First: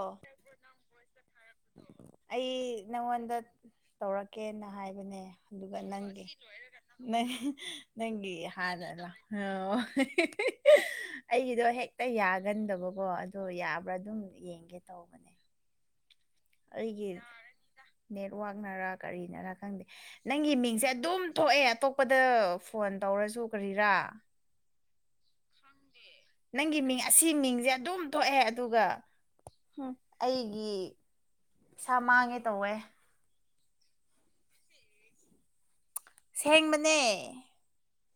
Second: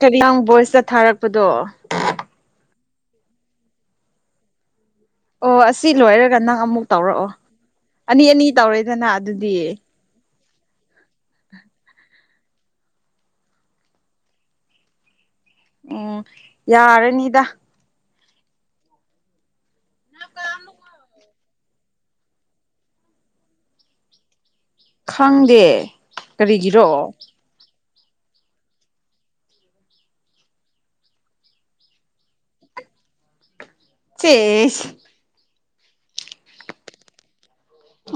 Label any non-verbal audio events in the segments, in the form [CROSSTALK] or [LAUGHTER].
ꯀꯔꯤ ꯅꯪ ꯕꯣꯏꯁꯇ ꯊꯥꯔꯛꯄꯗꯣ ꯑꯩ ꯅꯪꯉꯣꯟꯗ ꯇꯧꯔꯛꯀꯦꯅ ꯍꯥꯏꯕꯅꯦ ꯑꯣ ꯑꯗꯨꯒ ꯑꯁꯤ ꯅꯪꯒꯤ ꯂꯣꯏꯔꯒ ꯅꯪ ꯑꯃꯨꯛ ꯇꯧꯔꯛꯑꯣ ꯑꯅꯤ ꯅꯪꯒꯤ ꯑꯅꯤ ꯍꯥꯟꯅ ꯇꯧꯔꯦꯗꯅ ꯑꯗꯨꯗꯤ ꯂꯥꯛꯈ꯭ꯔꯥꯕ ꯑꯩꯒꯤꯗꯣ ꯍꯦꯛꯇ ꯌꯥꯒꯟꯗꯕꯀꯣ ꯑꯗꯣ ꯌꯥꯕ꯭ꯔꯥ ꯑꯗꯨꯝ ꯌꯦꯡꯒꯦ ꯇꯧꯕꯅꯦ ꯎꯝ ꯑꯩꯒꯤ ꯌꯥꯔꯅꯤꯗ ꯅꯦꯠꯋꯥꯛꯅꯔꯥ ꯀꯔꯤꯅꯔꯥ ꯈꯪꯗꯦ ꯅꯪꯒꯤ ꯃꯤꯡꯁꯦ ꯑꯗꯨꯝ ꯊꯣꯛꯑꯦ ꯑꯇꯣꯞꯄꯗ ꯐꯣꯟ ꯇꯧꯔꯁꯨ ꯀꯔꯤꯔꯥ ꯈꯪꯗꯦ ꯅꯪꯒꯤ ꯃꯤꯡ ꯀꯔꯤꯒꯤꯔꯣ ꯑꯁꯤ ꯃꯤꯡꯖꯦ ꯑꯗꯨꯝ ꯊꯣꯛꯑꯦ ꯑꯗꯨꯒ ꯑꯩꯒꯤ ꯄꯩꯁꯥ ꯃꯥꯡꯉꯦ ꯇꯧꯋꯦ ꯆꯦꯁ ꯁꯦꯡꯕꯅꯦ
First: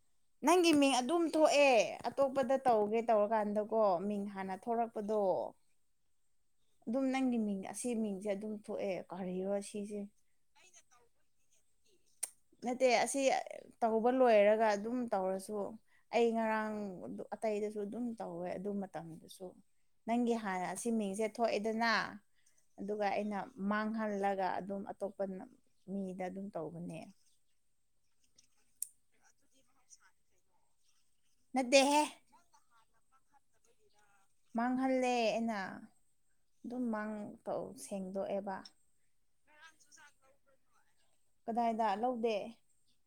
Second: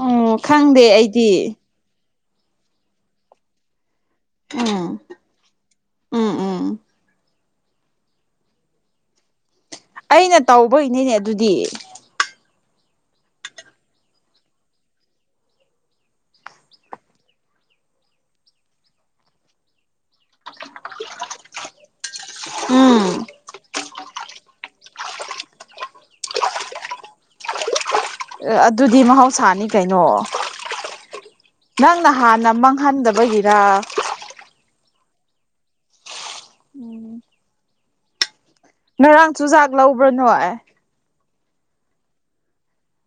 ꯎꯝ ꯅꯪꯒꯤ ꯈꯪꯗꯦ ꯃꯤꯡ ꯑꯗꯨꯝ ꯑꯩꯗꯤ ꯊꯣꯛꯑꯦ ꯑꯇꯣꯞꯄꯗ ꯇꯧꯒꯦ ꯇꯧꯔꯀꯥꯟꯗꯀꯣ ꯃꯤꯡ ꯍꯥꯟꯅ ꯎꯝ ꯊꯣꯂꯛꯄꯗꯣ ꯎꯝ ꯎꯝ ꯑꯗꯨꯝ ꯅꯪꯒꯤ ꯃꯤꯡ ꯑꯁꯤ ꯃꯤꯡꯁꯦ ꯑꯗꯨꯝ ꯊꯣꯛꯑꯦ ꯀꯣꯔꯤꯔꯣ ꯁꯤꯁꯦ ꯑꯩꯅ ꯇꯧꯕꯒꯤꯅꯤꯅꯦ ꯑꯗꯨꯗꯤ ꯅꯠꯇꯦ ꯑꯁꯤ ꯇꯧꯕ ꯂꯣꯏꯔꯒ ꯑꯗꯨꯝ ꯇꯧꯔꯁꯨ ꯑꯩ ꯉꯔꯥꯡ ꯑꯇꯩꯗꯁꯨ ꯑꯗꯨꯝ ꯇꯧꯋꯦ ꯑꯗꯨ ꯃꯇꯝꯗꯨꯁꯨ ꯅꯪꯒꯤ ꯍꯥꯟꯅ ꯑꯁꯤ ꯃꯤꯡꯁꯦ ꯊꯣꯛꯑꯦꯗꯅ ꯎꯝ ꯑꯗꯨꯒ ꯑꯩꯅ ꯃꯥꯡꯍꯜꯂꯒ ꯑꯗꯨꯝ ꯑꯇꯣꯞꯄꯅ ꯃꯤꯗ ꯑꯗꯨꯝ ꯇꯧꯕꯅꯦ ꯑꯗꯨꯗꯤ ꯃꯍꯧꯁꯥꯅꯤ ꯀꯩꯅꯣ ꯅꯠꯇꯦꯍꯦ ꯅꯪꯅ ꯍꯥꯟꯅ ꯃꯥꯡꯍꯟꯗꯕꯒꯤꯔ ꯃꯥꯡꯍꯜꯂꯦ ꯑꯩꯅ ꯑꯗꯨꯝ ꯃꯥꯡ ꯎꯝ ꯁꯦꯡꯗꯣꯛꯑꯦꯕ ꯉꯔꯥꯡ ꯆꯨꯖꯥꯛ ꯂꯧꯕ꯭ꯔꯥ ꯅꯣꯏ ꯀꯗꯥꯏꯗ ꯂꯧꯗꯦ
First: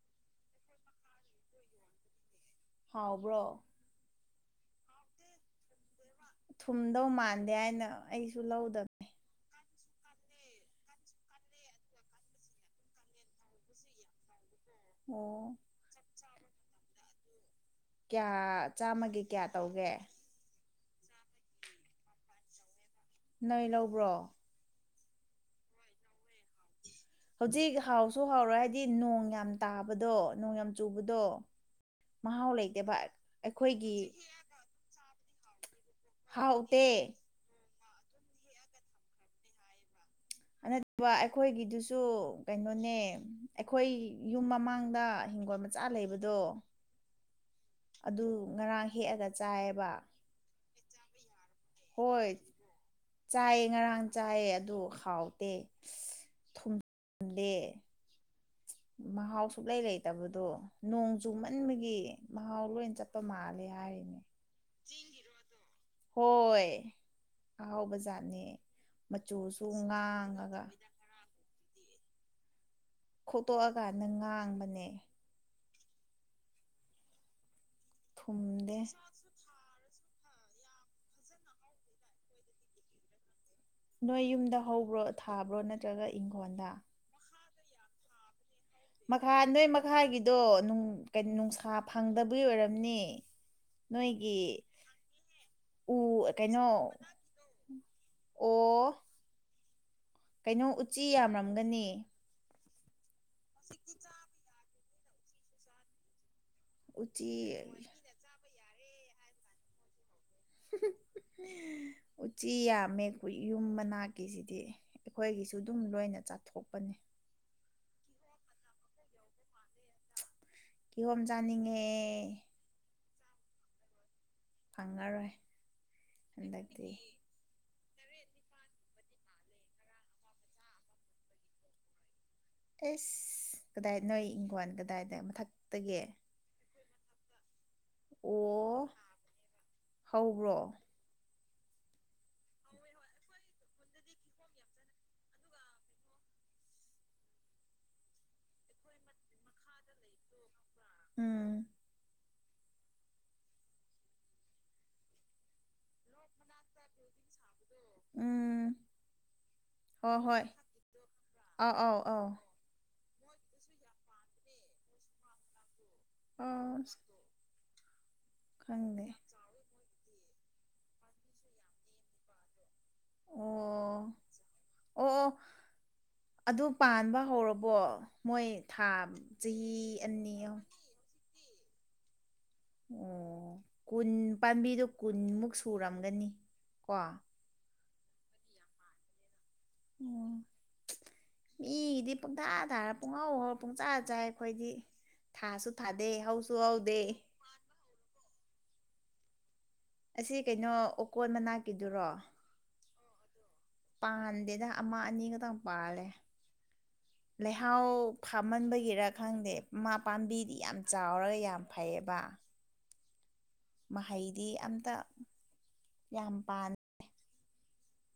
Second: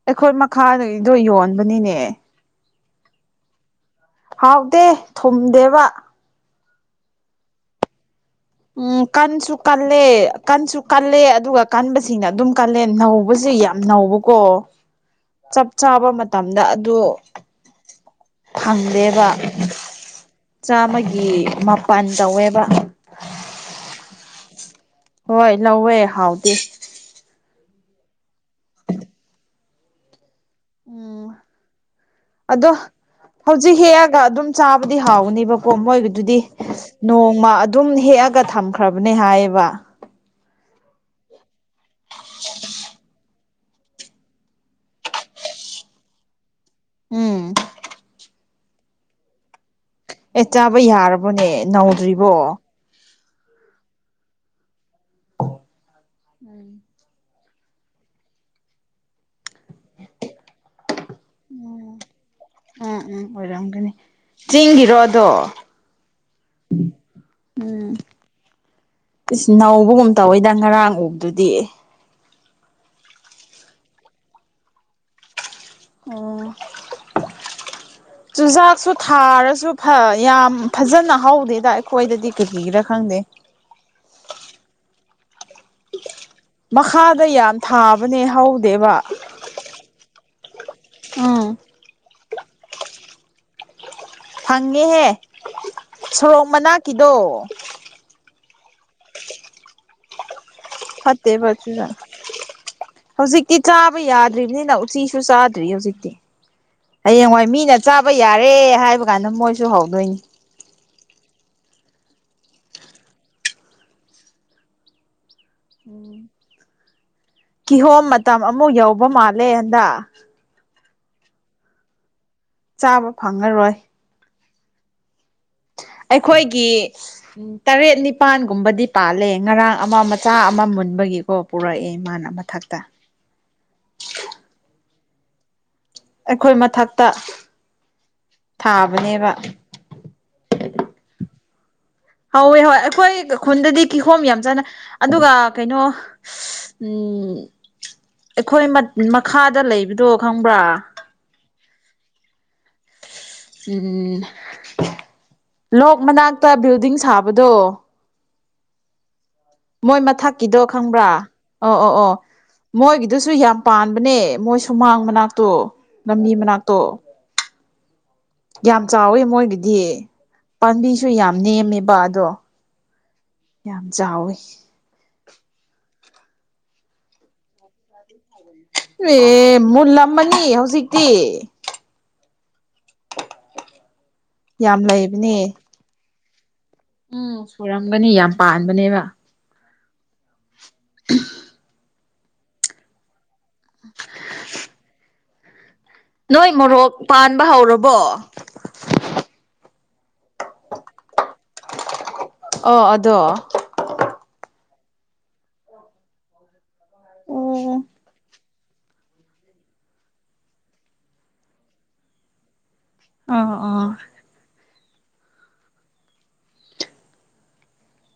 ꯑꯩꯈꯣꯏ ꯃꯈꯥꯗꯒꯤꯗꯣ ꯌꯣꯟꯕꯅꯤꯅꯦ ꯍꯥꯎꯕ꯭ꯔꯣ ꯍꯥꯎꯗꯦ ꯊꯨꯝꯗꯦꯕ ꯊꯨꯝꯗꯧ ꯃꯥꯟꯗꯦ ꯍꯥꯏꯅ ꯑꯩꯁꯨ ꯂꯧ ꯀꯟꯁꯨ ꯀꯜꯂꯦ ꯀꯟꯁꯨ ꯀꯜꯂꯦ ꯑꯗꯨꯒ ꯀꯟꯁꯤꯡꯅ ꯑꯗꯨꯝ ꯀꯜꯂꯦ ꯅꯧꯕꯁꯦ ꯌꯥꯝ ꯅꯧꯕ ꯀꯣ ꯑꯣ ꯆꯞ ꯆꯥꯕ ꯃꯇꯝꯗ ꯑꯗꯨ ꯀꯌꯥ ꯆꯥꯝꯃꯒꯤ ꯐꯪꯗꯦꯕ ꯀꯌꯥ ꯇꯧꯒꯦ ꯆꯥꯝꯃꯒꯤ ꯃꯥꯄꯟ ꯇꯧꯋꯦꯕ ꯅꯣꯏ ꯂꯧꯕ꯭ꯔꯣ ꯍꯣꯏ ꯂꯧꯋꯦ ꯍꯥꯎꯇꯦ ꯍꯧꯖꯤꯛ ꯍꯥꯎꯁꯨ ꯍꯥꯎꯔꯣꯏ ꯍꯥꯏꯗꯤ ꯅꯣꯡ ꯌꯥꯝ ꯇꯥꯕꯗꯣ ꯅꯣꯡ ꯌꯥꯝ ꯆꯨꯕꯗꯣ ꯎꯝ ꯃꯍꯥꯎ ꯑꯗꯣ ꯂꯩꯇꯦꯕ ꯍꯧꯖꯤꯛ ꯑꯩꯈꯣꯏꯒꯤ ꯍꯦꯛꯑꯒ ꯑꯗꯨꯝ ꯆꯥꯕꯗꯤ ꯍꯥꯎꯒꯅꯦꯕꯀꯣ ꯃꯣꯏꯒꯤꯗꯨꯗꯤ ꯍꯥꯎꯇꯦ ꯅꯣꯡꯃ ꯑꯗꯨꯝ ꯍꯦꯛꯑꯒ ꯊꯝꯈ꯭ꯔꯕꯅꯦ ꯍꯥꯏꯌꯦꯕ ꯅꯠꯇꯕ ꯑꯩꯈꯣꯏꯒꯤꯗꯨꯁꯨ ꯀꯩꯅꯣꯅꯦ ꯑꯩꯈꯣꯏ ꯌꯨꯝ ꯃꯃꯥꯡꯗ ꯍꯤꯡꯒꯣꯜ ꯃꯆꯥ ꯂꯩꯕꯗꯣ ꯎꯝ ꯑꯗꯨ ꯉꯔꯥꯡ ꯍꯦꯛꯑꯒ ꯆꯥꯏꯌꯦꯕ ꯑꯦ ꯆꯥꯕ ꯌꯥꯔꯕꯅꯦ ꯅꯧꯗ꯭ꯔꯤꯕꯣ ꯆꯥꯏ ꯉꯔꯥꯡ ꯆꯥꯏ ꯑꯗꯨ ꯍꯥꯎꯇꯦ ꯊꯨꯝꯗꯦ ꯃꯍꯥꯎ ꯁꯨꯛ ꯂꯩ ꯂꯩꯇꯕꯗꯣ ꯅꯣꯡ ꯆꯨꯃꯟꯕꯒꯤ ꯃꯍꯥꯎ ꯂꯣꯏꯅ ꯎꯝ ꯆꯠꯄ ꯎꯝ ꯃꯥꯜꯂꯦ ꯑꯣꯏꯔꯝꯒꯅꯤ ꯍꯥꯏꯔꯤꯅꯦ ꯆꯤꯡꯒꯤꯔꯣ ꯑꯗꯣ ꯍꯣꯏ ꯎꯝ ꯑꯍꯥꯎꯕ ꯖꯥꯠꯅꯦ ꯏꯁ ꯃꯆꯨꯁꯨ ꯅꯧꯕꯒꯨꯝ ꯇꯧꯋꯤꯗ ꯉꯥꯡꯉꯒ ꯉꯔꯥꯡ ꯎꯕꯗꯨꯗꯤ ꯈꯣꯠꯇꯣꯛꯑꯀꯥꯟꯗ ꯉꯥꯡꯕꯅꯦ ꯎꯝ ꯊꯨꯝꯗꯦ ꯆꯨꯖꯥꯛꯁꯨ ꯊꯥꯔꯁꯨ ꯐ ꯌꯥꯝ ꯐꯖꯅ ꯍꯧꯗꯦꯗ ꯑꯩꯈꯣꯏꯗꯗꯤ ꯀꯩꯒꯤꯔꯥ ꯈꯪꯗꯦ ꯅꯣꯏ ꯌꯨꯝꯗ ꯍꯧꯕ꯭ꯔꯣ ꯊꯥꯕ꯭ꯔꯣ ꯅꯠꯇ ꯅꯠꯇꯔꯒ ꯢꯈꯣꯜꯗꯥ ꯃꯈꯥꯗ ꯌꯥꯝ ꯊꯥꯕꯅꯦ ꯍꯧ ꯃꯈꯥ ꯅꯣꯏ ꯃꯈꯥꯒꯤꯗꯣ ꯀ ꯅꯨꯡꯁꯥ ꯐꯪꯗꯕꯒꯤ ꯑꯣꯏꯔꯝꯅꯤ ꯅꯣꯏꯒꯤ ꯐꯪꯉꯦꯍꯦ ꯎ ꯁꯣꯔꯣꯛ ꯀꯩꯅꯣ ꯃꯅꯥꯛꯀꯤꯗꯣ ꯑꯣ ꯀꯩꯅꯣ ꯎꯆꯤ ꯐꯠꯇꯦꯕ ꯌꯥꯝꯔꯝꯒꯅꯤ ꯆꯨꯖꯥꯛ ꯍꯧꯖꯤꯛꯇꯤ ꯆꯥꯕ ꯌꯥꯗ꯭ꯔꯤꯕꯅꯤꯅ ꯎꯆꯤꯁꯨ ꯆꯥꯗ꯭ꯔꯤ ꯍꯧꯖꯤꯛꯇꯤ ꯎꯆꯤ ꯍꯌꯦꯡꯋꯥꯏ ꯃꯤꯅ ꯆꯥꯕ ꯌꯥꯔꯦ ꯍꯥꯏꯕ ꯀꯥꯟꯗ ꯃꯣꯏꯁꯨ ꯍꯧꯗꯣꯏꯅꯤ ꯎꯆꯤ ꯌꯥꯝꯃꯦꯈꯣꯏ ꯌꯨꯝ ꯃꯅꯥꯛꯀꯤꯁꯤꯗꯤ ꯑꯩꯈꯣꯏꯒꯤꯁꯨ ꯑꯗꯨꯝ ꯂꯣꯏꯅ ꯆꯥꯊꯣꯛꯄꯅꯦ ꯀꯤꯍꯣꯝ ꯃꯇꯝ ꯑꯃꯨꯛ ꯌꯧꯕ ꯃꯥꯜꯂꯦ ꯍꯟꯗꯛ ꯀꯤꯍꯣꯝ ꯆꯥꯅꯤꯡꯉꯦ ꯆꯥꯕ ꯐꯪꯉꯔꯣꯏ ꯐꯪꯉꯔꯣꯏ ꯑꯩꯈꯣꯏꯒꯤ ꯍꯟꯗꯛꯇꯤ ꯇꯔꯦꯠ ꯅꯤꯄꯥꯟꯒꯨꯝꯕꯗꯤ ꯄꯥꯜꯂꯦ ꯉꯔꯥꯡ ꯑꯃ ꯃꯆꯥ ꯑꯃ ꯃꯨꯟꯕꯒꯤꯀꯣ ꯄꯨꯔꯛꯑꯦ ꯃꯥꯅ ꯃꯊꯛꯇ ꯑꯦꯁ ꯀꯗꯥꯏ ꯅꯣꯏ ꯏꯪꯈꯜ ꯀꯗꯥꯏꯗ ꯃꯊꯛꯇꯒꯤ ꯑꯩꯈꯣꯏ ꯃꯊꯛꯇ ꯑꯣ ꯊꯥꯕꯅꯦꯕ ꯍꯧꯕ꯭ꯔꯣ ꯍꯧꯋꯦ ꯍꯣꯏ ꯑꯩꯈꯣꯏ ꯈꯨꯟꯗꯗꯤ ꯀꯤꯍꯣꯝ ꯌꯥꯝ ꯆꯥꯅꯩ ꯑꯗꯨꯒ ꯀꯩꯅꯣ ꯎꯝ ꯑꯩꯈꯣꯏ ꯃꯈꯥꯗ ꯂꯩꯕꯗꯣ ꯈꯪꯕ꯭ꯔꯥ ꯎꯝ ꯎꯝ ꯂꯣꯛ ꯃꯅꯥꯛꯇ ꯕꯤꯜꯗꯤꯡ ꯁꯥꯕꯗꯣ ꯎꯝ ꯃꯣꯏ ꯍꯣꯏ ꯍꯣꯏ ꯃꯊꯛꯀꯤꯗꯣ ꯈꯪꯕ꯭ꯔꯥ ꯑꯥꯎ ꯑꯣ ꯑꯣ ꯑꯥꯎ ꯑꯣ ꯑꯥꯎ ꯃꯣꯏꯒꯤꯗꯨꯁꯨ ꯌꯥꯝ ꯄꯥꯟꯕꯅꯦ ꯃꯣꯏ ꯁꯨꯃꯥꯡ ꯃꯅꯥꯛꯇꯣ ꯂꯝꯕꯤ ꯃꯅꯥꯛꯇꯣ ꯑꯁ ꯌꯥꯝ ꯈꯪꯗꯦ ꯆꯥꯎꯋꯦ ꯃꯣꯏꯒꯤꯗꯤ ꯄꯥꯝꯕꯤꯁꯨ ꯌꯥꯝ ꯅꯦꯝꯃꯦꯕ ꯑꯗꯣ ꯅꯦꯝꯃꯦꯕ ꯑꯗꯣ ꯌꯥꯝ ꯑꯣ ꯆꯥꯎꯋꯤ ꯑꯣ ꯑꯣ ꯑꯗꯨ ꯄꯥꯟꯕ ꯍꯧꯔꯕꯣ ꯃꯣꯏ ꯊꯥ ꯆꯍꯤ ꯑꯅꯤ ꯇ ꯑꯣ ꯀꯨꯟ ꯌꯥꯝ ꯄꯥꯝꯕꯤꯗꯣ ꯀꯨꯟꯃꯨꯛ ꯂꯩꯕꯅꯦ ꯁꯨꯔꯝꯒꯅꯤ ꯀꯣ ꯎ ꯁꯨꯔꯝꯒꯅꯤ ꯌꯥꯝ ꯄꯥꯟꯕꯅꯦꯕ ꯑꯣ ꯃꯤ ꯏꯗꯤ ꯄꯣꯛꯙꯥꯙꯥ ꯄꯉꯥ ꯄꯨꯡꯆꯥꯥ ꯆꯥꯏ ꯑꯩꯈꯣꯏꯗꯤ ꯊꯥꯁꯨ ꯊꯥꯗꯦ ꯍꯧꯁꯨ ꯍꯧꯗꯦ ꯆꯟꯥꯟꯕ ꯍꯧꯔꯕꯣ ꯑꯁꯤ ꯀꯩꯅꯣ ꯑꯣꯀꯣꯟ ꯃꯅꯥꯛꯀꯤꯗꯨꯔꯣ ꯑꯣ ꯑꯗꯣ ꯄꯥꯟꯗꯦꯗ ꯑꯃ ꯑꯅꯤꯈꯛꯇꯪ ꯄꯥꯜꯂꯦ ꯂꯩꯍꯥꯎ ꯐꯥꯝꯃꯟꯕꯒꯤꯔ ꯈꯪꯗꯦ ꯃꯥ ꯄꯥꯝꯕꯤꯗꯤ ꯌꯥꯝ ꯆꯥꯎꯔꯒ ꯌꯥꯝ ꯐꯩꯌꯦꯕ ꯑ ꯍꯣ ꯃꯍꯩꯗꯤ ꯑꯝꯇ ꯌꯥꯝ ꯄ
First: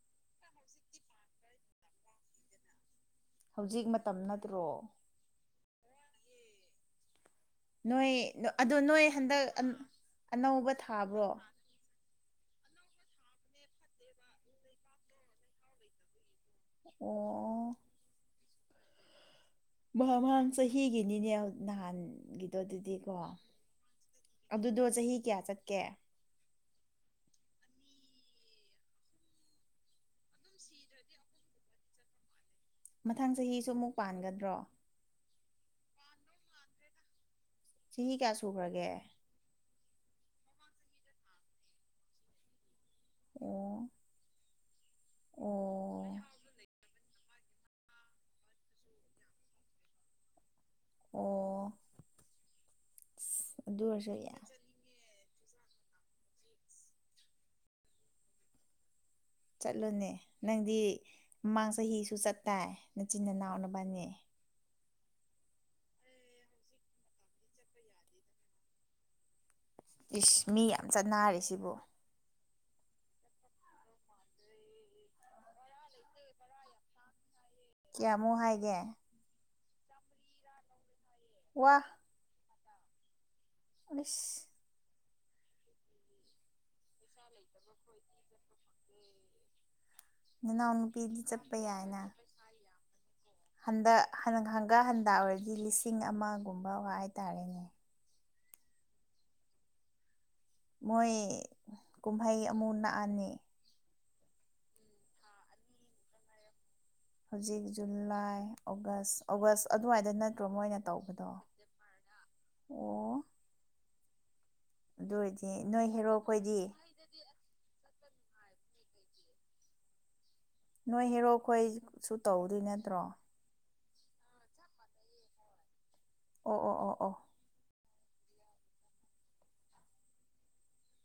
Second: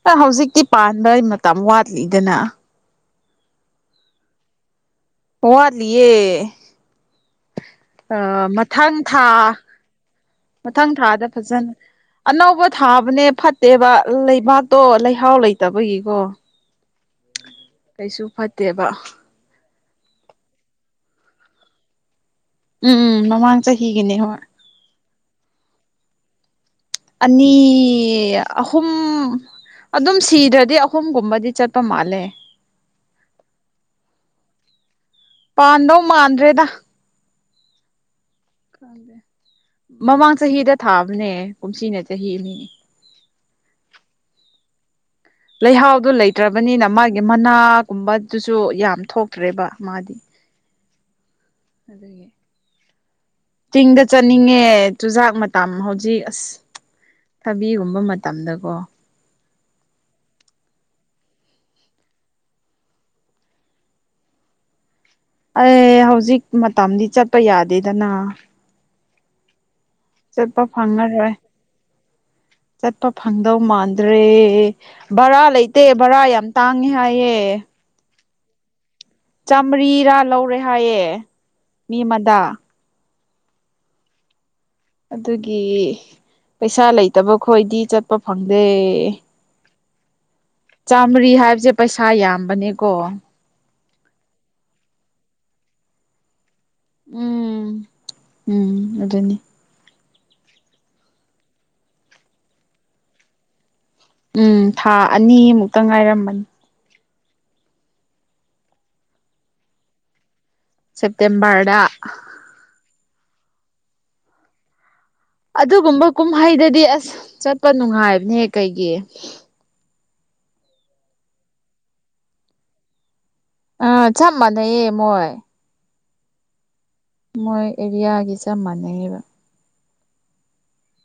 ꯑ ꯍꯧꯖꯤꯛꯇꯤ ꯄꯥꯟꯕꯩ ꯃꯇꯝ ꯋꯥꯠꯂꯤꯗꯅ ꯍꯧꯖꯤꯛ ꯃꯇꯝ ꯅꯠꯇ꯭ꯔꯣ ꯄꯔꯂꯤꯦ ꯅꯣꯏ ꯑ ꯑꯗꯣ ꯃꯊꯪ ꯅꯣꯏ ꯊꯥ ꯍꯟꯗꯛ ꯑꯅꯧꯕ ꯃꯊꯪ ꯊꯥꯗ ꯊꯥꯕ꯭ꯔꯣ ꯐꯖꯅ ꯑꯅꯧꯕ ꯊꯥꯕꯅꯦ ꯐꯠꯇꯦꯕ ꯂꯩꯕꯥꯛꯇꯣ ꯂꯩꯍꯥꯎ ꯂꯩꯇꯕꯒꯤꯀꯣ ꯑꯣ ꯀꯩꯁꯨ ꯐꯠꯇꯦꯕ ꯃꯥꯡ ꯆꯍꯤꯒꯤꯅꯤꯅꯦ ꯅꯍꯥꯟꯒꯤ ꯎꯝ ꯎꯝ ꯃꯃꯥꯡ ꯆꯍꯤ ꯍꯒꯤꯅꯤ ꯍꯣꯏ ꯑꯗꯨꯗꯣ ꯆꯍꯤ ꯀꯌꯥ ꯆꯠꯀꯦ ꯑꯅꯤ ꯑꯍꯨꯝ ꯑꯗꯨꯝ ꯁꯤꯗ꯭ꯔꯗꯤ ꯑꯍꯨꯝꯒꯨꯝꯕꯗꯤ ꯆꯠꯄ ꯑꯄꯥ ꯃꯥꯂꯦ ꯃꯊꯪ ꯆꯍꯤꯁꯨ ꯑꯃꯨꯛ ꯄꯥꯟꯒꯗ꯭ꯔꯣ ꯄꯥꯟꯗꯧ ꯃꯥꯟꯅꯔꯦꯗ ꯆꯍꯤ ꯀꯌꯥ ꯁꯨꯈ꯭ꯔꯒꯦ ꯈꯪꯗꯦ ꯃꯃꯥꯡ ꯆꯍꯤꯗ ꯊꯥꯕꯅꯦ ꯀꯨꯝꯁꯤꯅ ꯆꯍꯤꯅꯤ ꯑꯦ ꯂꯩꯍꯥꯎꯗꯨ ꯂꯩꯇ꯭ꯔꯕꯅꯤꯅ ꯃꯥꯒꯤ ꯃꯅꯥꯒꯨꯝꯕꯗꯨꯁꯨ ꯌꯥꯝ ꯊꯣꯛꯇ꯭ꯔꯦꯕ ꯃꯥꯗꯤ ꯑꯣ ꯑꯗꯨꯗꯒꯤ [UNINTELLIGIBLE] ꯇꯤꯒ ꯌꯥꯝ ꯆꯅꯤꯉꯦ ꯆꯨꯖꯥꯛ ꯃꯇꯝ ꯍꯧꯖꯤꯛ ꯑꯁ ꯊꯕꯤꯒꯨꯝꯕ ꯃꯇꯝꯗꯀꯣ ꯆꯠꯂꯣꯅꯦ ꯅꯪꯗꯤ ꯃꯃꯥꯡ ꯆꯍꯤꯁꯨ ꯆꯠꯇꯥꯏ ꯅꯆꯤꯟ ꯅꯅꯥꯎꯅꯕꯅꯦ ꯑꯦ ꯍꯧꯖꯤꯛ ꯃꯇꯝꯗꯤ ꯆꯠꯄ ꯌꯥꯗꯦꯗꯅ ꯏꯁ ꯆꯠꯄ ꯃꯤ ꯌꯥꯝ ꯐꯪꯉꯔꯣꯏ ꯆꯠꯅꯔꯦ ꯁꯤꯕꯨ ꯆꯠꯄ ꯐꯪꯗꯧ ꯃꯥꯟꯗ꯭ꯔꯦ ꯕꯔꯥ ꯂꯩꯇꯦ ꯕꯔꯥ ꯌꯥꯝ ꯇꯥꯡꯉꯦ ꯍꯥꯏꯌꯦꯦ ꯀꯌꯥꯃꯨꯛ ꯍꯥꯏꯒꯦ ꯆꯥꯃꯔꯤꯔꯥ ꯂꯧꯔꯦ ꯍꯥꯏꯌꯦꯦ ꯋꯥ ꯃꯤ ꯑꯃꯗ ꯑꯁ ꯑꯗꯨꯒꯤ ꯄꯩꯁꯥ ꯂꯩꯇꯕ ꯈꯣꯏꯗꯤ ꯆꯠꯄ ꯐꯪꯗꯦ ꯅꯅꯥꯎꯅꯨꯄꯤꯗꯤ ꯆꯥꯝꯃꯔꯤ ꯆꯠꯄ ꯍꯥꯏꯕꯁꯦ ꯌꯥꯏꯅ ꯄꯩꯁꯥ ꯌꯥꯝꯕꯅꯦꯀꯣ ꯍꯟꯗꯛ ꯍꯪꯒꯥ ꯍꯟꯗ ꯑꯣꯏꯔꯗꯤ ꯂꯤꯁꯤꯡ ꯑꯃꯒꯨꯝꯕ ꯋꯥ ꯎꯝ ꯍꯥꯏꯇꯥꯔꯦꯅꯦ ꯎꯝ ꯑꯗꯨꯗꯅꯤ ꯃꯣꯏ ꯀꯨꯝꯍꯩ ꯑꯃꯨ ꯂꯛꯑꯅꯤ ꯎꯝ ꯊꯥ ꯑꯅꯤꯃꯨꯛꯇ ꯉꯥꯏꯔꯝꯕꯅꯤ ꯍꯧꯖꯤꯛ ꯖꯨꯂꯥꯏ ꯑꯣꯒꯁ ꯑꯣꯒꯁ ꯑꯗꯨꯋꯥꯏꯗ ꯅꯠꯇ꯭ꯔꯣ ꯃꯣꯏꯅ ꯇꯧꯕꯗꯣ ꯁꯦꯞꯇꯦꯝꯕꯔꯗ ꯑꯣ ꯑꯗꯨꯖ ꯑꯗꯨꯒꯨꯝꯕ ꯀꯨꯝꯍꯩꯗꯗꯤ ꯑꯁ ꯆꯠꯄ ꯅꯨꯡꯉꯥꯏꯕꯅꯦꯍ ꯀꯩꯒꯤ ꯅꯣꯏ ꯍꯦꯔꯣꯛ ꯑꯩꯈꯣꯏ ꯁꯨ ꯇꯧꯗꯣꯏ ꯅꯠꯇ꯭ꯔꯣ ꯑ ꯆꯃꯅꯌꯦꯦꯝ ꯑꯣꯏꯣꯏ ꯑꯣ ꯑꯣ ꯑꯣ ꯑꯣ ꯃꯣꯏ ꯑꯦꯔꯤꯌꯥꯒꯤ ꯆꯞ ꯃꯥꯟꯅꯉꯦꯕ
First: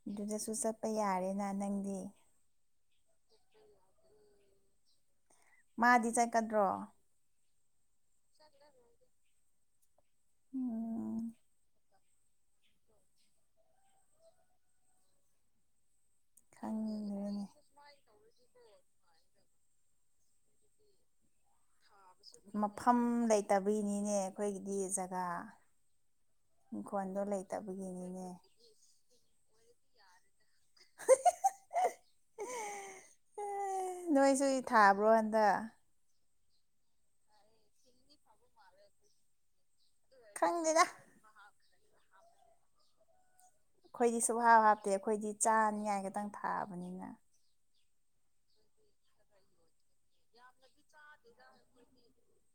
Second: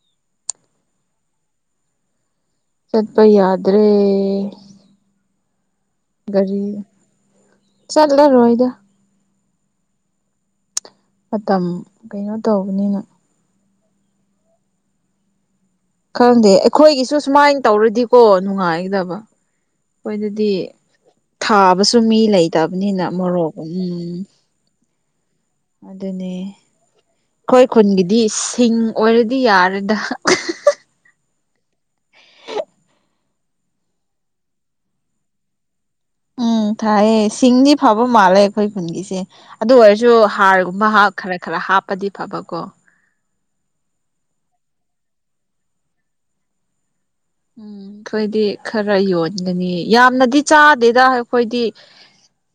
ꯑꯗꯨꯗꯁꯨ ꯆꯠꯄ ꯌꯥꯔꯦꯅ ꯅꯪꯗꯤ ꯁꯠꯄ ꯌꯥꯗ꯭ꯔꯦ ꯃꯥꯗꯤ ꯆꯠꯀꯗ꯭ꯔꯣ ꯆꯠꯂ ꯔꯣꯏꯗ ꯑꯣ ꯃꯇꯝ ꯀꯩꯅꯣ ꯇꯧꯕꯅꯤꯅ ꯈꯪꯗꯦ ꯑꯩꯈꯣꯏꯒꯤꯁꯨ ꯈꯪꯗ꯭ꯔꯦꯅꯦ ꯁꯨꯃꯥꯏꯅ ꯇꯧꯔꯗꯤꯀꯣ ꯅꯨꯡꯉꯥꯏꯗꯕ ꯍꯈꯣꯏꯗꯗꯤ ꯊꯥꯕ ꯆꯨꯝꯃꯤ ꯃꯐꯝ ꯂꯩꯇꯕꯅꯤꯅ ꯃꯣꯔꯣꯛ ꯂꯩꯇꯕꯒꯤꯅꯤꯅꯦ ꯎꯝ ꯑꯩꯈꯣꯏꯒꯤꯗꯤ ꯖꯒꯥ ꯑꯗꯨꯅꯦ ꯏꯪꯈꯣꯜꯗꯣ ꯑꯩꯈꯣꯏ ꯂꯩꯇꯕꯒꯤꯅꯤꯅꯦ ꯈꯨꯟꯒꯤꯗꯤꯁꯤꯡ ꯑꯣꯏꯔꯗꯤ ꯌꯥꯔꯦꯗ ꯑꯦ ꯅꯣꯏꯁꯨ ꯊꯥꯕ꯭ꯔꯣ ꯍꯟꯗ ꯎꯝ ꯊꯥꯏꯌꯦ ꯁꯤꯡꯗꯤ ꯐꯕ ꯃꯥꯜꯂꯦ ꯑꯩꯈꯣꯏ ꯈꯨꯟꯒꯤꯁꯦ ꯑꯗꯨ ꯑꯣꯏꯔꯁꯨ ꯈꯪꯗꯦꯗ ꯍꯥꯔꯒꯨꯝꯕ ꯍꯥ ꯈꯔ ꯈꯔ ꯍꯥꯞꯄꯗꯤ ꯐꯕꯀꯣ ꯑꯩꯈꯣꯏꯗꯤ ꯁꯨ ꯍꯥꯞ ꯍꯥꯞꯇꯦ ꯑꯩꯈꯣꯏꯗꯤ ꯆꯥꯅꯤꯉꯥꯏ ꯈꯇꯪ ꯊꯥꯕꯅꯤꯅ ꯎꯝ ꯑꯩꯈꯣꯏꯗꯤ ꯈꯔ ꯌꯣꯟꯒꯅꯤ ꯌꯥꯝꯅꯗꯤ ꯆꯥꯗꯦꯗ ꯑꯩꯈꯣꯏꯗꯤ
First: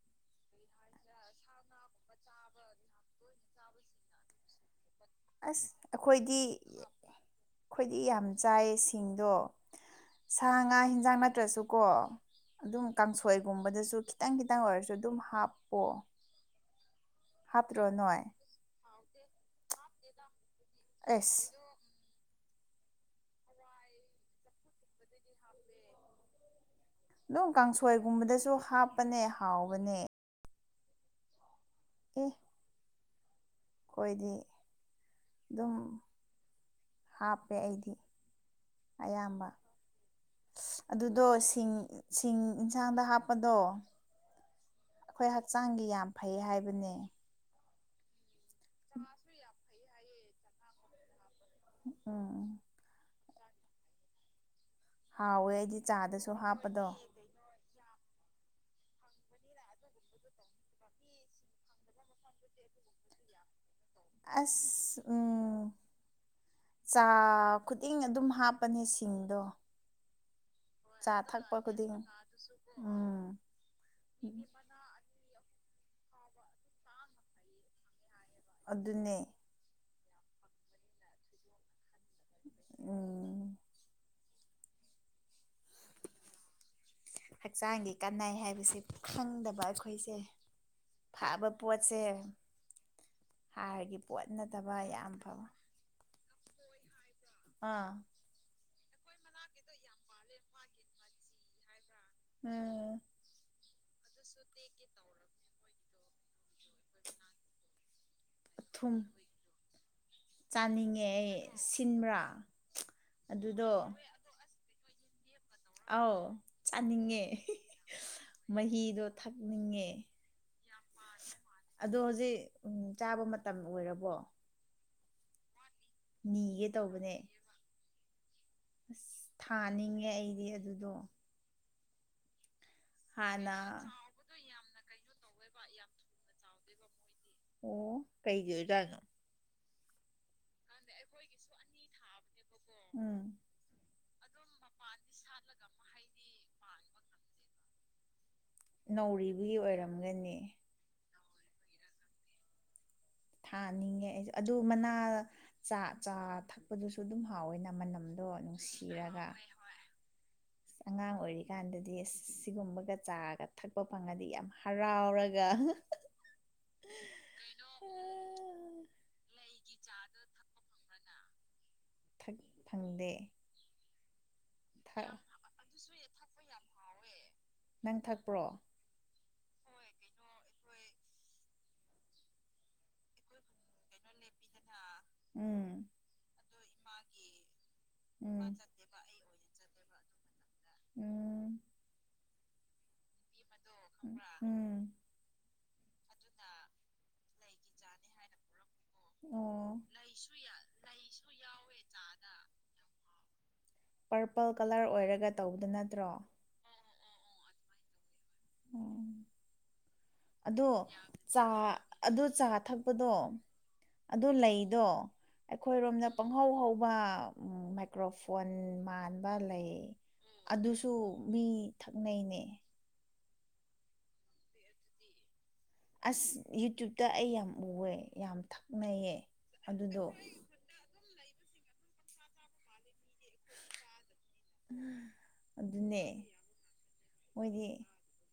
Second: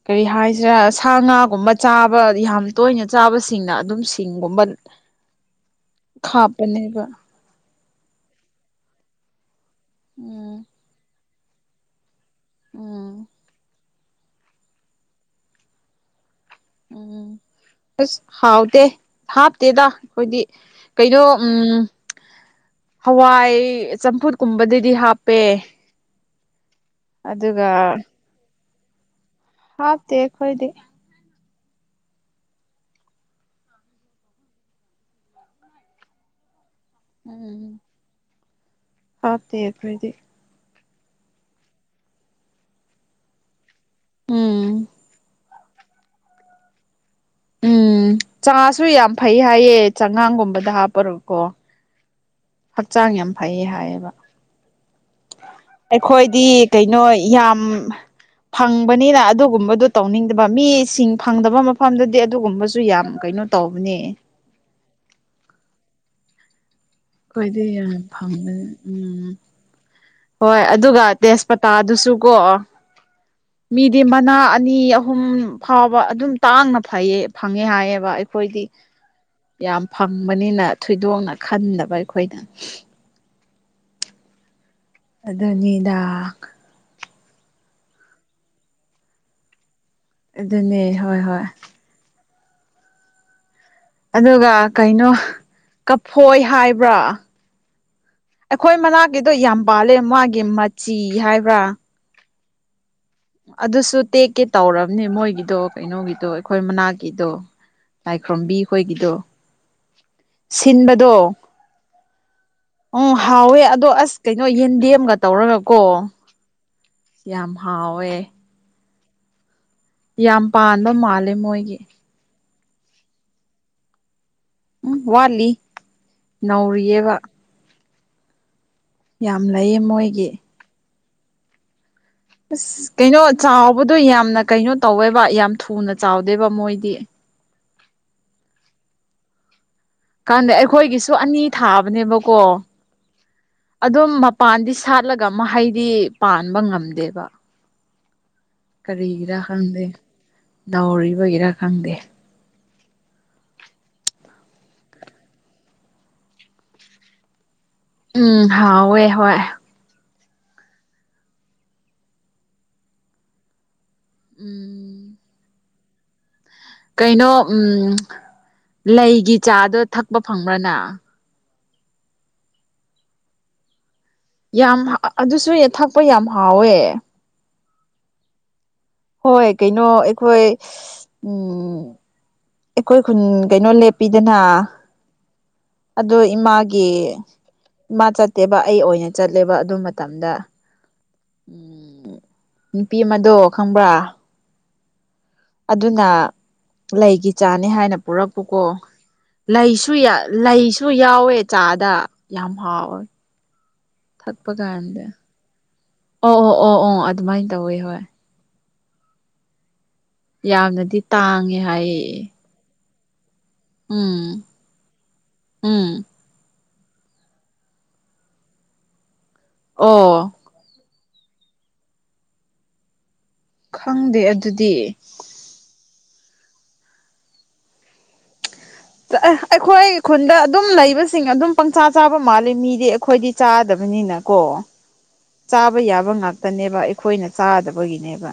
ꯀꯔꯤ ꯍꯥꯏꯁꯤꯔꯥ ꯁꯥ ꯉꯥꯒꯨꯝꯕ ꯆꯥꯕ ꯌꯥꯝ ꯇꯣꯏꯅ ꯆꯥꯕꯁꯤꯡꯅ ꯑꯗꯨꯝ ꯁꯤꯡꯒꯨꯝꯕ ꯑꯁ ꯑꯩꯈꯣꯏꯗꯤ ꯈꯥꯞꯄꯅꯦꯕ ꯑꯩꯈꯣꯏꯗꯤ ꯌꯥꯝ ꯆꯥꯏꯌꯦ ꯁꯤꯡꯗꯣ ꯁꯥ ꯎꯝ ꯉꯥ ꯌꯦꯟꯖꯥꯡ ꯅꯠꯇ꯭ꯔꯁꯨꯀꯣ ꯑꯗꯨꯝ ꯎꯝ ꯀꯥꯡꯁꯣꯏꯒꯨꯝꯕꯗꯁꯨ ꯈꯤꯇꯪ ꯈꯤꯇꯪ ꯑꯣꯏꯔꯁꯨ ꯑꯗꯨꯝ ꯍꯥꯞꯄꯣ ꯎꯝ ꯍꯥꯞꯇ꯭ꯔꯣ ꯑꯁ ꯅꯣꯏ ꯍꯥꯎꯇꯦ ꯍꯥꯞꯇꯦꯗ ꯑꯩꯈꯣꯏꯗꯤ ꯀꯩꯩꯅꯣ ꯑꯦꯁ ꯎꯝ ꯍꯋꯥꯏ ꯆꯝꯐꯨꯠꯀꯨꯝꯕꯗꯗꯤ ꯍꯥꯞꯄꯦ ꯑꯗꯨꯝ ꯑꯗꯨꯒ ꯀꯥꯡꯁꯣꯏꯒꯨꯝꯕꯗꯁꯨ ꯍꯥꯞꯄꯅꯦ ꯍꯥꯎꯕꯅꯦ ꯍꯥꯞꯇꯦ ꯑꯩꯈꯣꯏꯗꯤ ꯑꯦ ꯑꯩꯈꯣꯏꯗꯤ ꯑꯗꯨꯝ ꯍꯥꯞꯄꯦ ꯎꯝ ꯑꯩꯗꯤ ꯑꯌꯥꯝꯕ ꯍꯥꯞꯇꯦ ꯑꯩꯈꯣꯏꯗꯤ ꯑꯗꯨꯗꯣ ꯁꯤꯡ ꯁꯤꯡ ꯌꯦꯟꯁꯥꯡꯗ ꯍꯥꯞꯄꯗꯣ ꯎꯝ ꯑꯩꯈꯣꯏ ꯍꯛꯆꯥꯡꯒꯤ ꯌꯥꯝ ꯐꯩ ꯍꯥꯏꯕꯅꯦ ꯆꯉꯥꯁꯨ ꯌꯥꯝ ꯐꯩ ꯍꯥꯏꯌꯦ ꯆꯉꯥꯡꯒꯨꯝꯕꯗ ꯍꯥꯞꯄꯔꯣꯀꯣ ꯎꯝ ꯍꯛꯆꯥꯡ ꯌꯥꯝ ꯐꯩꯌꯦ ꯍꯥꯏꯌꯦꯕ ꯍꯥꯎꯋꯦ ꯑꯩꯗꯤ ꯆꯥꯗꯁꯨ ꯑꯩꯈꯣꯏꯗꯤ ꯍꯥꯞꯄꯗꯣ ꯀꯩꯅꯣ ꯌꯥꯝ ꯐꯪꯕꯅꯤꯅ ꯑꯗꯨꯒꯨꯝꯕꯗꯨ ꯇꯧꯅꯤꯡꯗꯕ ꯃꯤꯁꯤꯡ ꯐꯪꯗꯕ ꯃꯐꯝꯗꯗꯤ ꯑꯗꯨꯒꯨꯝꯕꯁꯨ ꯌꯥꯝ ꯀꯩꯅꯣ ꯇꯧꯕꯅꯦ ꯑꯁ ꯎꯝ꯫ ꯆꯥ ꯀꯣꯏꯗꯤ ꯌꯥꯝ ꯈꯨꯗꯤꯡ ꯑꯗꯨꯝ ꯐꯪꯕ ꯍꯥꯞꯄꯅꯦ ꯎꯝ ꯁꯤꯡꯗꯣ ꯍꯣꯏ ꯑꯗꯨꯒ ꯆꯥ ꯊꯛꯄ ꯈꯨꯗꯤꯡ ꯇꯦꯖꯄꯇꯥꯗꯨꯁꯨ ꯀꯣ ꯎꯝ ꯃꯤꯗꯤ ꯃꯅꯥ ꯃꯤ ꯑꯍꯨꯝ ꯐꯥꯎꯕ ꯑꯗꯨꯝ ꯇꯥꯡꯅ ꯐꯩꯌꯦ ꯐꯪꯉꯦ ꯍꯥꯏꯌꯦꯕ ꯑꯩꯈꯣꯏꯗꯤ꯫ ꯑꯗꯨꯅꯦ ꯌꯥꯝ ꯐꯪꯕꯅꯤꯅ ꯊꯣꯏꯗꯣꯛꯅ ꯈꯟꯗꯕ ꯑꯩꯈꯣꯏꯅ꯫ ꯑꯣ....... ꯑꯗꯨꯅꯤꯗꯥꯛ꯫ ꯍꯛꯆꯥꯡꯒꯤ ꯀꯥꯟꯅꯩ ꯍꯥꯏꯕꯁꯦ ꯈꯪꯗꯕ ꯑꯩꯈꯣꯏꯁꯦ ꯑꯗꯨꯅꯦ ꯍꯣꯏ ꯍꯣꯏ ꯐꯥꯕ ꯄꯣꯠꯁꯦ ꯍꯥꯔꯒꯤ꯫ ꯄꯣꯠ ꯑꯗꯨꯒ ꯅꯗꯕ ꯀꯩꯅꯣ ꯌꯥꯝ ꯐꯕ ꯀꯐꯣꯏ ꯍꯥꯏꯕ꯭ꯔꯥ꯫ ꯑꯥ꯫ ꯑꯩꯈꯣꯏ ꯃꯅꯥꯛꯀꯤꯗꯣ ꯌꯥꯝ ꯄꯥꯜꯂꯦ ꯃꯥꯒꯤ ꯃꯆꯤ ꯍꯥꯏꯕ꯭ꯔꯥ꯫ ꯎꯝ꯫ ꯑꯗꯨꯁꯨ ꯇꯦꯛꯀꯦ ꯇꯧꯔꯕꯅꯦ ꯃꯣꯏꯒꯤꯗꯣ ꯀꯩꯅꯣꯒꯤꯗꯣ ꯑꯩꯈꯣꯏ ꯃꯅꯥꯛꯀꯤꯗꯣ ꯂꯥꯏꯈ꯭ꯣꯔꯝꯕꯤ ꯊꯨꯝ ꯈꯣꯏꯒꯤꯗꯣ꯫ ꯆꯥꯅꯤꯡꯉꯦ ꯁꯤꯟꯕꯗꯣ ꯑꯩ ꯁꯤꯟꯕ꯭ꯔꯥ ꯎꯝ ꯍꯥꯎꯋꯦ ꯑꯗꯨꯗꯣ ꯑꯗꯣ ꯑꯁ꯫ ꯀꯩꯅꯣ ꯌꯦꯟꯗꯦꯝꯒ ꯇꯧꯔꯒ ꯀꯣ꯫ ꯑꯥꯎ ꯆꯥꯅꯤꯡꯉꯦ ꯍꯤ ꯍꯤ ꯃꯍꯤꯗꯣ ꯊꯛꯅꯤꯡꯉꯦ꯫ ꯌꯥꯝ ꯄꯥꯟꯕ ꯃꯥꯜꯂꯦ ꯃꯣꯏꯒꯤ꯫ ꯗꯣ ꯍꯧꯖꯤꯛ ꯎꯝ ꯆꯥꯕ ꯃꯇꯝ ꯑꯣꯏꯔꯕꯣ꯫ ꯎꯝ ꯋꯥꯠꯂꯤ꯫ ꯅꯤꯒꯦ ꯇꯧꯕꯅꯦ꯫ ꯅꯧꯔꯤꯌꯦꯕ ꯑꯁ ꯌꯥꯝ ꯂꯩꯌꯦ ꯊꯥꯅꯤꯡꯉꯦ ꯃꯣꯏꯒꯤ ꯑꯩꯗꯤ ꯑꯗꯨꯗꯣ꯫ ꯑꯁ ꯀꯩꯅꯣ ꯍꯥꯟꯅ ꯆꯥꯎꯕꯗꯣ ꯌꯥꯝꯅ ꯀꯩꯅꯣ ꯇꯧꯋꯦꯕ ꯌꯥꯝ ꯊꯨꯅ ꯆꯥꯎꯗꯦꯕ ꯃꯣꯏꯗꯤ꯫ ꯑꯣ ꯀꯩꯒꯤꯣꯖꯅꯣ ꯀꯥꯟꯗꯦ ꯑꯩꯈꯣꯏꯒꯤꯁꯨ ꯑꯅꯤ ꯊꯥꯕꯅꯦꯕꯀꯣ ꯎꯝ ꯑꯗꯨꯝ ꯃꯞ ꯄꯥꯟꯗꯤ ꯁꯥꯠꯂꯒ ꯃꯍꯩꯗꯤ ꯄꯥꯟꯕ ꯉꯝꯗꯦꯕ ꯀꯔꯤꯒꯤꯔ ꯅꯧꯔꯤꯕꯒꯤ ꯈꯪꯗꯦ ꯑꯣꯏꯔꯝꯒꯅꯤ ꯗꯥꯎꯔꯤꯕꯒꯤꯔ ꯈꯪꯗꯦ ꯊꯥꯅꯤꯡꯉꯦ ꯑꯩꯁꯨ ꯑꯗꯨ ꯃꯅꯥ ꯆꯥ ꯆꯥ ꯊꯛꯄꯗꯨꯁꯨ ꯑꯗꯨꯝ ꯍꯥꯎꯋꯦꯅ ꯃꯅꯝ꯫ ꯗꯣ ꯎꯝ ꯍꯥꯎꯋꯦ ꯅꯨꯡꯁꯤꯔꯒ꯫ ꯍꯣꯏ ꯑꯉꯥꯡ ꯑꯣꯏꯔꯤꯀꯥꯟꯗꯗꯤ ꯑꯁ ꯁꯤꯒꯨꯝꯕꯒ ꯆꯥꯒ ꯊꯛꯄ ꯐꯪꯉꯗꯤ ꯌꯥꯝ ꯎꯝ ꯍꯔꯥꯎꯔꯒ꯫ ꯀꯩꯅꯣ ꯎꯝ ꯂꯩꯒꯤ ꯆꯥꯗꯣ ꯊꯛꯄ ꯐꯪꯕ꯭ꯔꯅ꯫ ꯊꯛ ꯐꯪꯗꯦ꯫ ꯌꯥꯝ ꯊꯛ ꯑꯗꯨꯁꯨ ꯊꯛꯄ ꯌꯥꯝ ꯍꯥꯎꯋꯦ꯫ ꯅꯪ ꯊꯛꯄ꯭ꯔꯣ꯫ ꯍꯣꯏ ꯀꯩꯅꯣ ꯑꯩꯈꯣꯏ ꯎꯝ꯫ ꯑꯩꯈꯣꯏ ꯈꯨꯟ ꯀꯩꯅꯣ ꯂꯦꯞꯄꯤꯗꯅ ꯎꯝ ꯑꯗꯨ ꯏꯃꯥꯒꯤ ꯏꯃꯥ ꯎꯝ ꯆꯠꯇꯦꯕ ꯑꯩ ꯑꯣꯏꯅ꯫ ꯆꯠꯂꯦꯕ ꯑꯗꯨ ꯃꯇꯝꯗ꯫ ꯎꯝ ꯎꯝ ꯅꯨꯄꯤ ꯑꯃꯗꯣ ꯈꯪꯕ꯭ꯔꯥ꯫ ꯎꯝ꯫ ꯑꯗꯨꯅ ꯂꯩꯒꯤ ꯆꯥꯅꯦ ꯍꯥꯏꯅ ꯄꯨꯔꯛꯄꯨꯀꯣ꯫ ꯑꯣ ꯂꯩꯁꯨ ꯂꯩꯁꯨ ꯌꯥꯎꯋꯦ ꯆꯥꯗ ꯌꯥꯝ ꯍꯥꯎꯋꯦ꯫ ꯄꯔꯄꯜ ꯊꯛꯄ ꯀꯂꯔ ꯀꯥꯟꯗ ꯑꯣꯏꯔꯒ ꯇꯧꯕꯗꯣ ꯅꯠꯇ꯭ꯔꯣ ꯑꯣ ꯑꯣ ꯑꯣ ꯑꯣ ꯑꯗꯨꯃꯥꯏꯅ ꯇꯧꯋꯤ ꯍꯣꯏ꯫ ꯎꯝ ꯌꯥꯝꯅꯗꯤ ꯇꯥꯡꯉꯦ ꯍꯥꯏꯌꯦ ꯑꯗꯣ ꯆꯥ ꯊꯛ ꯄꯗꯣ ꯑꯗꯨ ꯎꯝ ꯂꯩꯗꯣ꯫ ꯎꯝ ꯑꯩꯈꯣꯏꯔꯣꯝꯗ ꯄꯪꯍꯧ ꯍꯧꯕ ꯃꯥꯏꯀ꯭ꯔꯣꯐꯣꯟ ꯃꯥꯟꯕ ꯂꯩ꯫ ꯑꯣ ꯑꯗꯨꯁꯨ ꯃꯤ ꯊꯛꯅꯩꯅꯦ꯫ ꯈꯪꯗꯦ ꯑꯗꯨꯗꯤ꯫ ꯑꯁ ꯌꯨꯇ꯭ꯌꯨꯕꯇ ꯑꯩ ꯌꯥꯝ ꯎꯋꯦ ꯌꯥꯝ ꯊꯛ ꯑꯦ ꯑꯩꯈꯣꯏ ꯈꯨꯟꯗ ꯑꯗꯨꯝ ꯂꯩꯕꯁꯤꯡ ꯑꯗꯨꯝ ꯄꯪꯆꯥꯥ ꯆꯥꯕ ꯃꯥꯜꯂꯤ ꯃꯤꯗꯤ ꯑꯩꯈꯣꯏꯗꯤ ꯆꯥꯗꯕꯅꯤꯅ ꯀꯣ ꯆꯥꯕ ꯑꯗꯨꯅꯦ ꯌꯥꯕ ꯉꯥꯛꯇꯅꯦꯕ ꯑꯩꯈꯣꯏꯅ ꯃꯣꯏꯗꯤ ꯆꯥꯗꯕꯒꯤꯅꯦꯕ꯫